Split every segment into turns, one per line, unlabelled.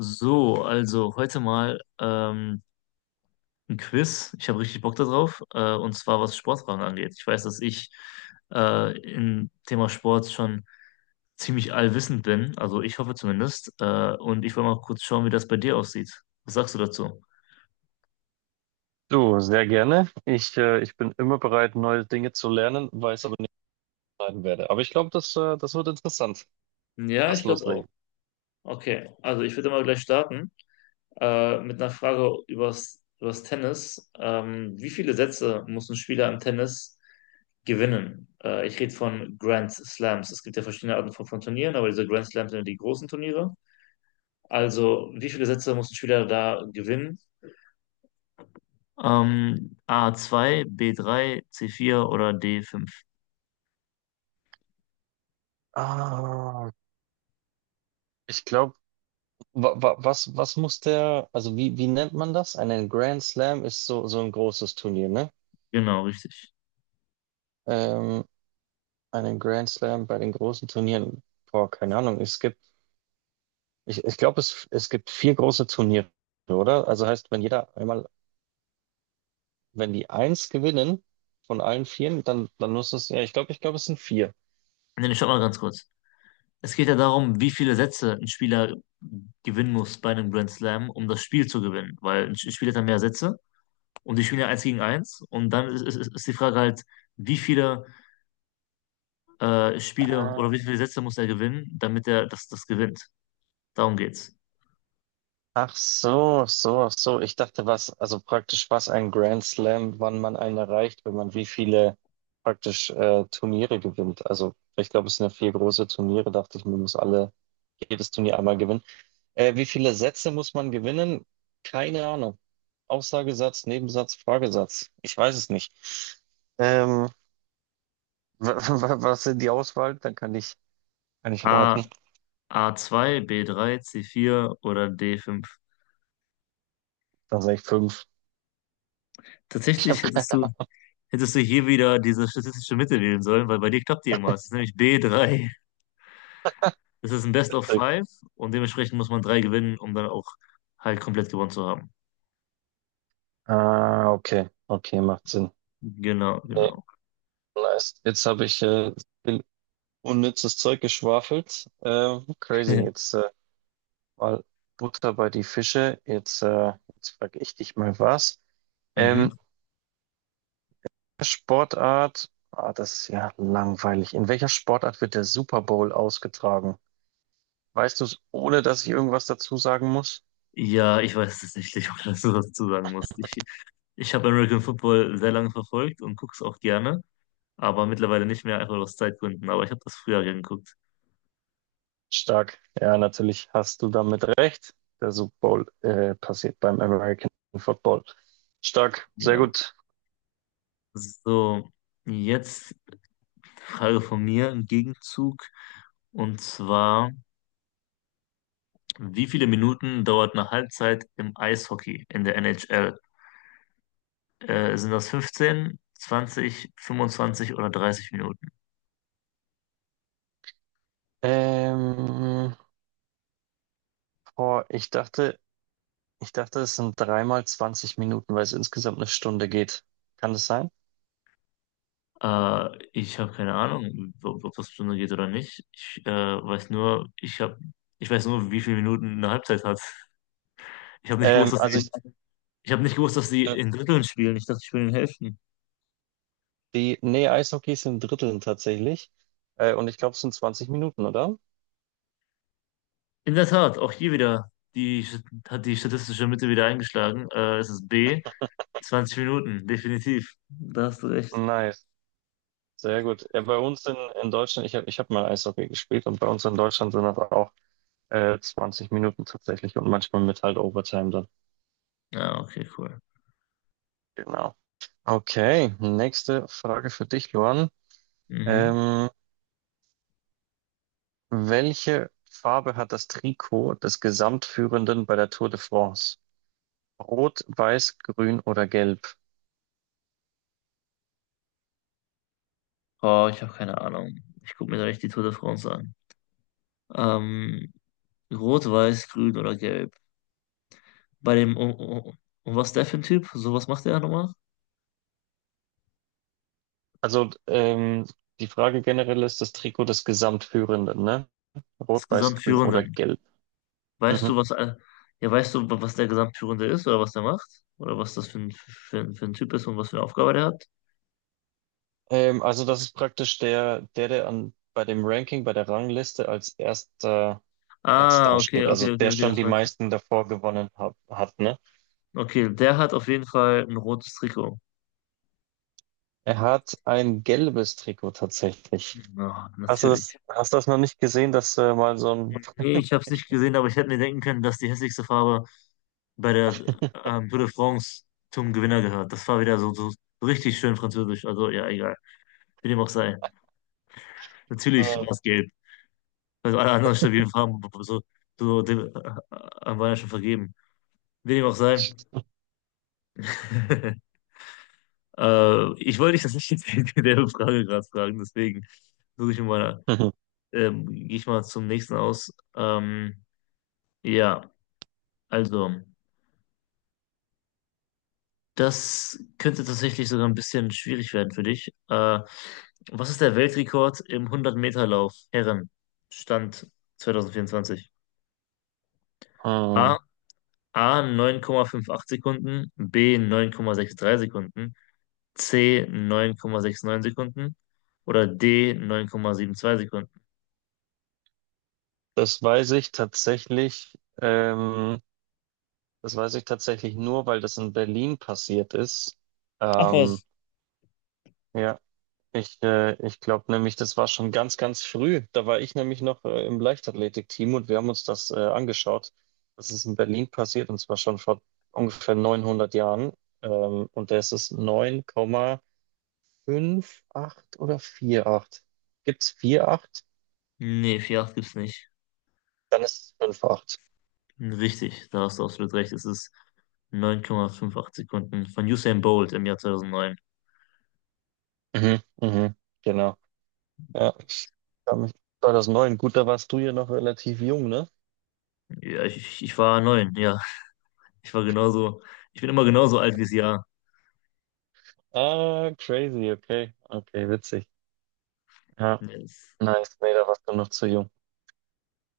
So, also heute mal ein Quiz. Ich habe richtig Bock darauf. Und zwar, was Sportfragen angeht. Ich weiß, dass ich im Thema Sport schon ziemlich allwissend bin. Also ich hoffe zumindest. Und ich wollte mal kurz schauen, wie das bei dir aussieht. Was sagst du dazu?
Du, sehr gerne. Ich bin immer bereit, neue Dinge zu lernen, weiß aber nicht, was ich lernen werde. Aber ich glaube, das wird interessant.
Ja,
Lass
ich glaube auch.
loslegen.
Okay, also ich würde mal gleich starten. Mit einer Frage übers Tennis. Wie viele Sätze muss ein Spieler im Tennis gewinnen? Ich rede von Grand Slams. Es gibt ja verschiedene Arten von Turnieren, aber diese Grand Slams sind ja die großen Turniere. Also, wie viele Sätze muss ein Spieler da gewinnen? A zwei, b drei, c vier oder d fünf?
Ah, Ich glaube, was muss der, also wie nennt man das? Einen Grand Slam ist so ein großes Turnier, ne?
Genau, richtig.
Ähm, Einen Grand Slam bei den großen Turnieren, boah, keine Ahnung. Es gibt, ich glaube, es gibt vier große Turniere, oder? Also heißt, wenn jeder einmal, wenn die eins gewinnen von allen vieren, dann muss es, ja, ich glaube, es sind vier.
Nee, nee, stopp mal ganz kurz. Es geht ja darum, wie viele Sätze ein Spieler gewinnen muss bei einem Grand Slam, um das Spiel zu gewinnen. Weil ein Spieler hat ja mehr Sätze und die spielen ja eins gegen eins. Und dann ist die Frage halt, wie viele Spiele
Ah,
oder wie viele Sätze muss er gewinnen, damit er das gewinnt. Darum geht's.
Ach so. Ich dachte, was, also praktisch, was ein Grand Slam, wann man einen erreicht, wenn man wie viele praktisch Turniere gewinnt. Also, ich glaube, es sind ja vier große Turniere, dachte ich, man muss alle, jedes Turnier einmal gewinnen. Wie viele Sätze muss man gewinnen? Keine Ahnung. Aussagesatz, Nebensatz, Fragesatz. Ich weiß es nicht. Ähm, was sind die Auswahl? Dann kann ich
A,
raten.
A2, b drei, c vier oder d fünf?
Dann sage ich fünf. Ich habe
Tatsächlich
keine
hättest du hier wieder diese statistische Mitte wählen sollen, weil bei dir klappt die immer. Es ist nämlich b drei. Es ist ein Best of
Ahnung.
Five und dementsprechend muss man drei gewinnen, um dann auch halt komplett gewonnen zu haben.
Ah, okay, okay, macht Sinn.
Genau,
Nee,
genau.
nice. Jetzt habe ich viel unnützes Zeug geschwafelt. Crazy. Jetzt mal Butter bei die Fische. Jetzt frage ich dich mal was.
Mhm.
Ähm, Sportart. Ah, das ist ja langweilig. In welcher Sportart wird der Super Bowl ausgetragen? Weißt du es, ohne dass ich irgendwas dazu sagen muss?
Ja, ich weiß tatsächlich, ob das so dazu sagen muss. Ich habe American Football sehr lange verfolgt und gucke es auch gerne, aber mittlerweile nicht mehr, einfach aus Zeitgründen. Aber ich habe das früher gern geguckt.
Stark. Ja, natürlich hast du damit recht. Der Super Bowl passiert beim American Football. Stark. Sehr
Ja.
gut.
So, jetzt Frage von mir im Gegenzug. Und zwar, wie viele Minuten dauert eine Halbzeit im Eishockey in der NHL? Sind das 15, 20, 25 oder 30 Minuten?
Ähm, Boah, ich dachte, es sind dreimal 20 Minuten, weil es insgesamt eine Stunde geht. Kann das sein?
Ich habe keine Ahnung, ob das Stunde geht oder nicht. Ich ich weiß nur, wie viele Minuten eine Halbzeit hat. Ich habe nicht gewusst,
Ähm,
dass
also
sie,
ich,
ich habe nicht gewusst, dass sie
äh,
in Dritteln spielen. Ich dachte, sie spielen in Hälften.
Nee, Eishockey ist in Dritteln tatsächlich. Und ich glaube, es sind 20 Minuten, oder?
In der Tat, auch hier wieder. Die hat die statistische Mitte wieder eingeschlagen. Es ist B. 20 Minuten, definitiv. Da hast du recht.
Nice, sehr gut. Ja, bei uns in Deutschland, ich hab mal Eishockey gespielt und bei uns in Deutschland sind das auch 20 Minuten tatsächlich und manchmal mit halt Overtime dann.
Ja, okay, cool.
Genau. Okay, nächste Frage für dich, Luan.
Mhm.
Ähm, Welche Farbe hat das Trikot des Gesamtführenden bei der Tour de France? Rot, weiß, grün oder gelb?
Oh, ich habe keine Ahnung. Ich gucke mir da nicht die Tour de France an. Ähm, rot, weiß, grün oder gelb. Bei dem, um was ist der für ein Typ? So, was macht der nochmal?
Also die Frage generell ist das Trikot des Gesamtführenden, ne? Rot,
Das
weiß, grün
Gesamtführende.
oder gelb.
Weißt
Mhm.
du, was, all- ja, weißt du, wa- was der Gesamtführende ist oder was der macht? Oder was das für ein, für ein Typ ist und was für eine Aufgabe der hat?
Also das ist praktisch der an, bei dem Ranking, bei der Rangliste als erster Platz
Ah, okay,
dasteht.
okay,
Also
okay,
der
okay,
schon
das
die
meinst du.
meisten davor gewonnen hat, ne?
Okay, der hat auf jeden Fall ein rotes Trikot.
Er hat ein gelbes Trikot tatsächlich.
Na,
Hast du
natürlich.
das, hast du das noch nicht gesehen, dass mal so ein
Nee, ich habe es nicht gesehen, aber ich hätte mir denken können, dass die hässlichste Farbe bei der Tour de France zum Gewinner gehört. Das war wieder so, so richtig schön französisch. Also, ja, egal. Wie dem auch sei. Natürlich war
Äh,
es gelb. Also alle anderen stabilen Farben so, waren ja schon vergeben. Wie dem auch sei. Ich wollte dich das nicht jetzt in der Frage gerade fragen, deswegen suche ich mal,
Mhm.
gehe ich mal zum nächsten aus. Ja, also, Das könnte tatsächlich sogar ein bisschen schwierig werden für dich. Was ist der Weltrekord im 100-Meter-Lauf Herren? Stand 2024. A,
Ah,
A 9,58 Sekunden, B 9,63 Sekunden, C 9,69 Sekunden oder D 9,72 Sekunden.
Das weiß ich tatsächlich, das weiß ich tatsächlich nur, weil das in Berlin passiert ist.
Ach
Ähm,
was.
ja, ich glaube nämlich, das war schon ganz früh. Da war ich nämlich noch im Leichtathletikteam und wir haben uns das angeschaut. Das ist in Berlin passiert und zwar schon vor ungefähr 900 Jahren. Und da ist es 9,58 oder 4,8. Gibt es 4,8?
Nee, vier Komma acht gibt's nicht.
Dann ist es 5,8.
Richtig, da hast du absolut recht. Es ist 9,58 Sekunden von Usain Bolt im Jahr 2009.
Mhm, mhm, genau. Ja, ich kann mich 2009, gut, da warst du ja noch relativ jung, ne?
Ich ich war neun, ja. Ich war genauso, Ich bin immer genauso alt wie das Jahr.
Ah, crazy, okay. Okay, witzig. Ja,
Yes.
nice. Nee, da warst du noch zu jung.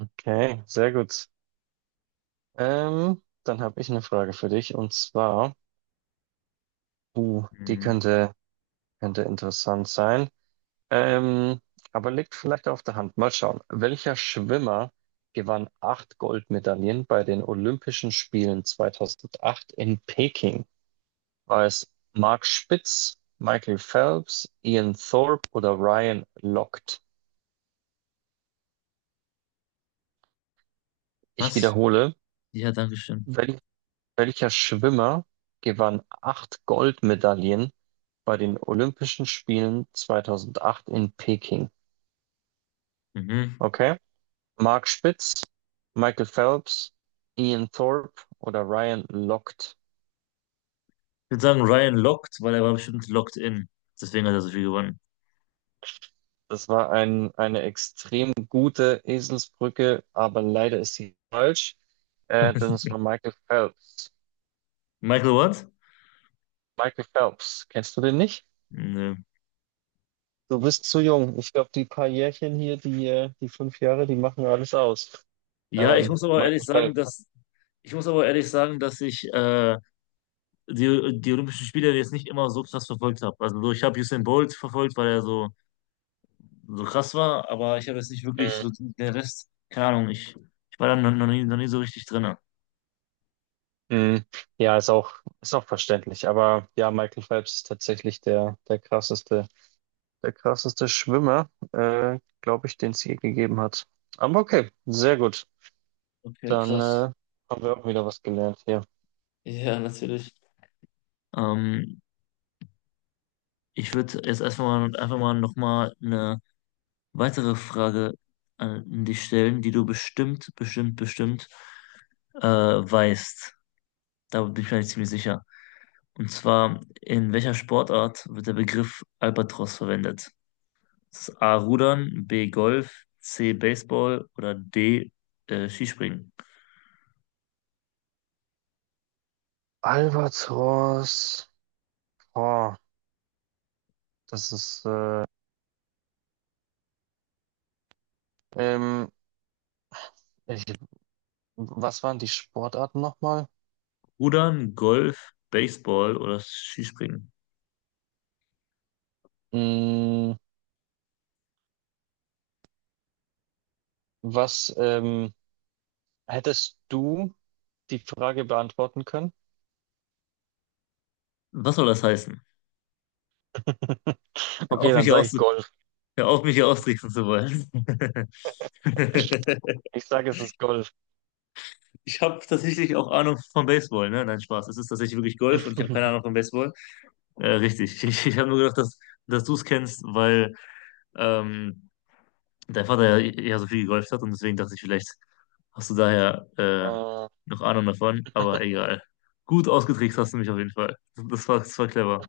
Okay, sehr gut. Dann habe ich eine Frage für dich und zwar, uh, die
Mhm.
könnte, könnte interessant sein. Ähm, aber liegt vielleicht auf der Hand. Mal schauen. Welcher Schwimmer gewann acht Goldmedaillen bei den Olympischen Spielen 2008 in Peking? War es Mark Spitz, Michael Phelps, Ian Thorpe oder Ryan Lochte? Ich
Was?
wiederhole,
Ja, danke schön.
wel welcher Schwimmer gewann acht Goldmedaillen bei den Olympischen Spielen 2008 in Peking?
Mhm.
Okay. Mark Spitz, Michael Phelps, Ian Thorpe oder Ryan Lochte?
Ich würde sagen, Ryan lockt, weil er war bestimmt locked in. Deswegen hat er so viel gewonnen.
Das war eine extrem gute Eselsbrücke, aber leider ist sie falsch, denn es war Michael Phelps.
Michael What?
Michael Phelps, kennst du den nicht?
Nö.
Du bist zu jung. Ich glaube, die paar Jährchen hier, die fünf Jahre, die machen alles aus.
Ja, ich muss aber
Michael
ehrlich sagen,
Phelps.
dass ich muss aber ehrlich sagen, dass ich die Olympischen Spiele jetzt nicht immer so krass verfolgt habe. Also so, ich habe Usain Bolt verfolgt, weil er so, so krass war, aber ich habe jetzt nicht wirklich
Mhm.
so den Rest, keine Ahnung, ich war da noch nie so richtig drin.
Mhm. Ja, ist auch verständlich. Aber ja, Michael Phelps ist tatsächlich der krasseste Schwimmer, glaube ich, den es je gegeben hat. Aber okay, sehr gut.
Okay,
Dann
krass.
haben wir auch wieder was gelernt hier.
Ja, natürlich. Ähm, ich würde jetzt erstmal mal, einfach mal nochmal eine weitere Frage an dich stellen, die du bestimmt weißt. Da bin ich mir eigentlich ziemlich sicher. Und zwar, in welcher Sportart wird der Begriff Albatros verwendet? Das ist A. Rudern, B. Golf, C. Baseball oder D. Skispringen.
Albatros. Oh, das ist. Ähm, ich Was waren die Sportarten nochmal?
Rudern, Golf, Baseball oder Skispringen?
Mm, was Hättest du die Frage beantworten können?
Was soll das heißen? Hör
Okay,
auf, mich
dann
hier
sage
aus,
ich Golf.
Hör auf, mich hier austricksen zu wollen.
Ich sage, es ist Golf.
Ich habe tatsächlich auch Ahnung von Baseball, ne? Nein, Spaß. Es ist tatsächlich wirklich Golf und ich habe keine Ahnung von Baseball. Richtig. Ich habe nur gedacht, dass du es kennst, weil ähm, dein Vater ja eher so viel gegolft hat und deswegen dachte ich, vielleicht hast du daher
Äh,
noch Ahnung davon, aber egal. Gut ausgetrickst hast du mich auf jeden Fall. Das war clever.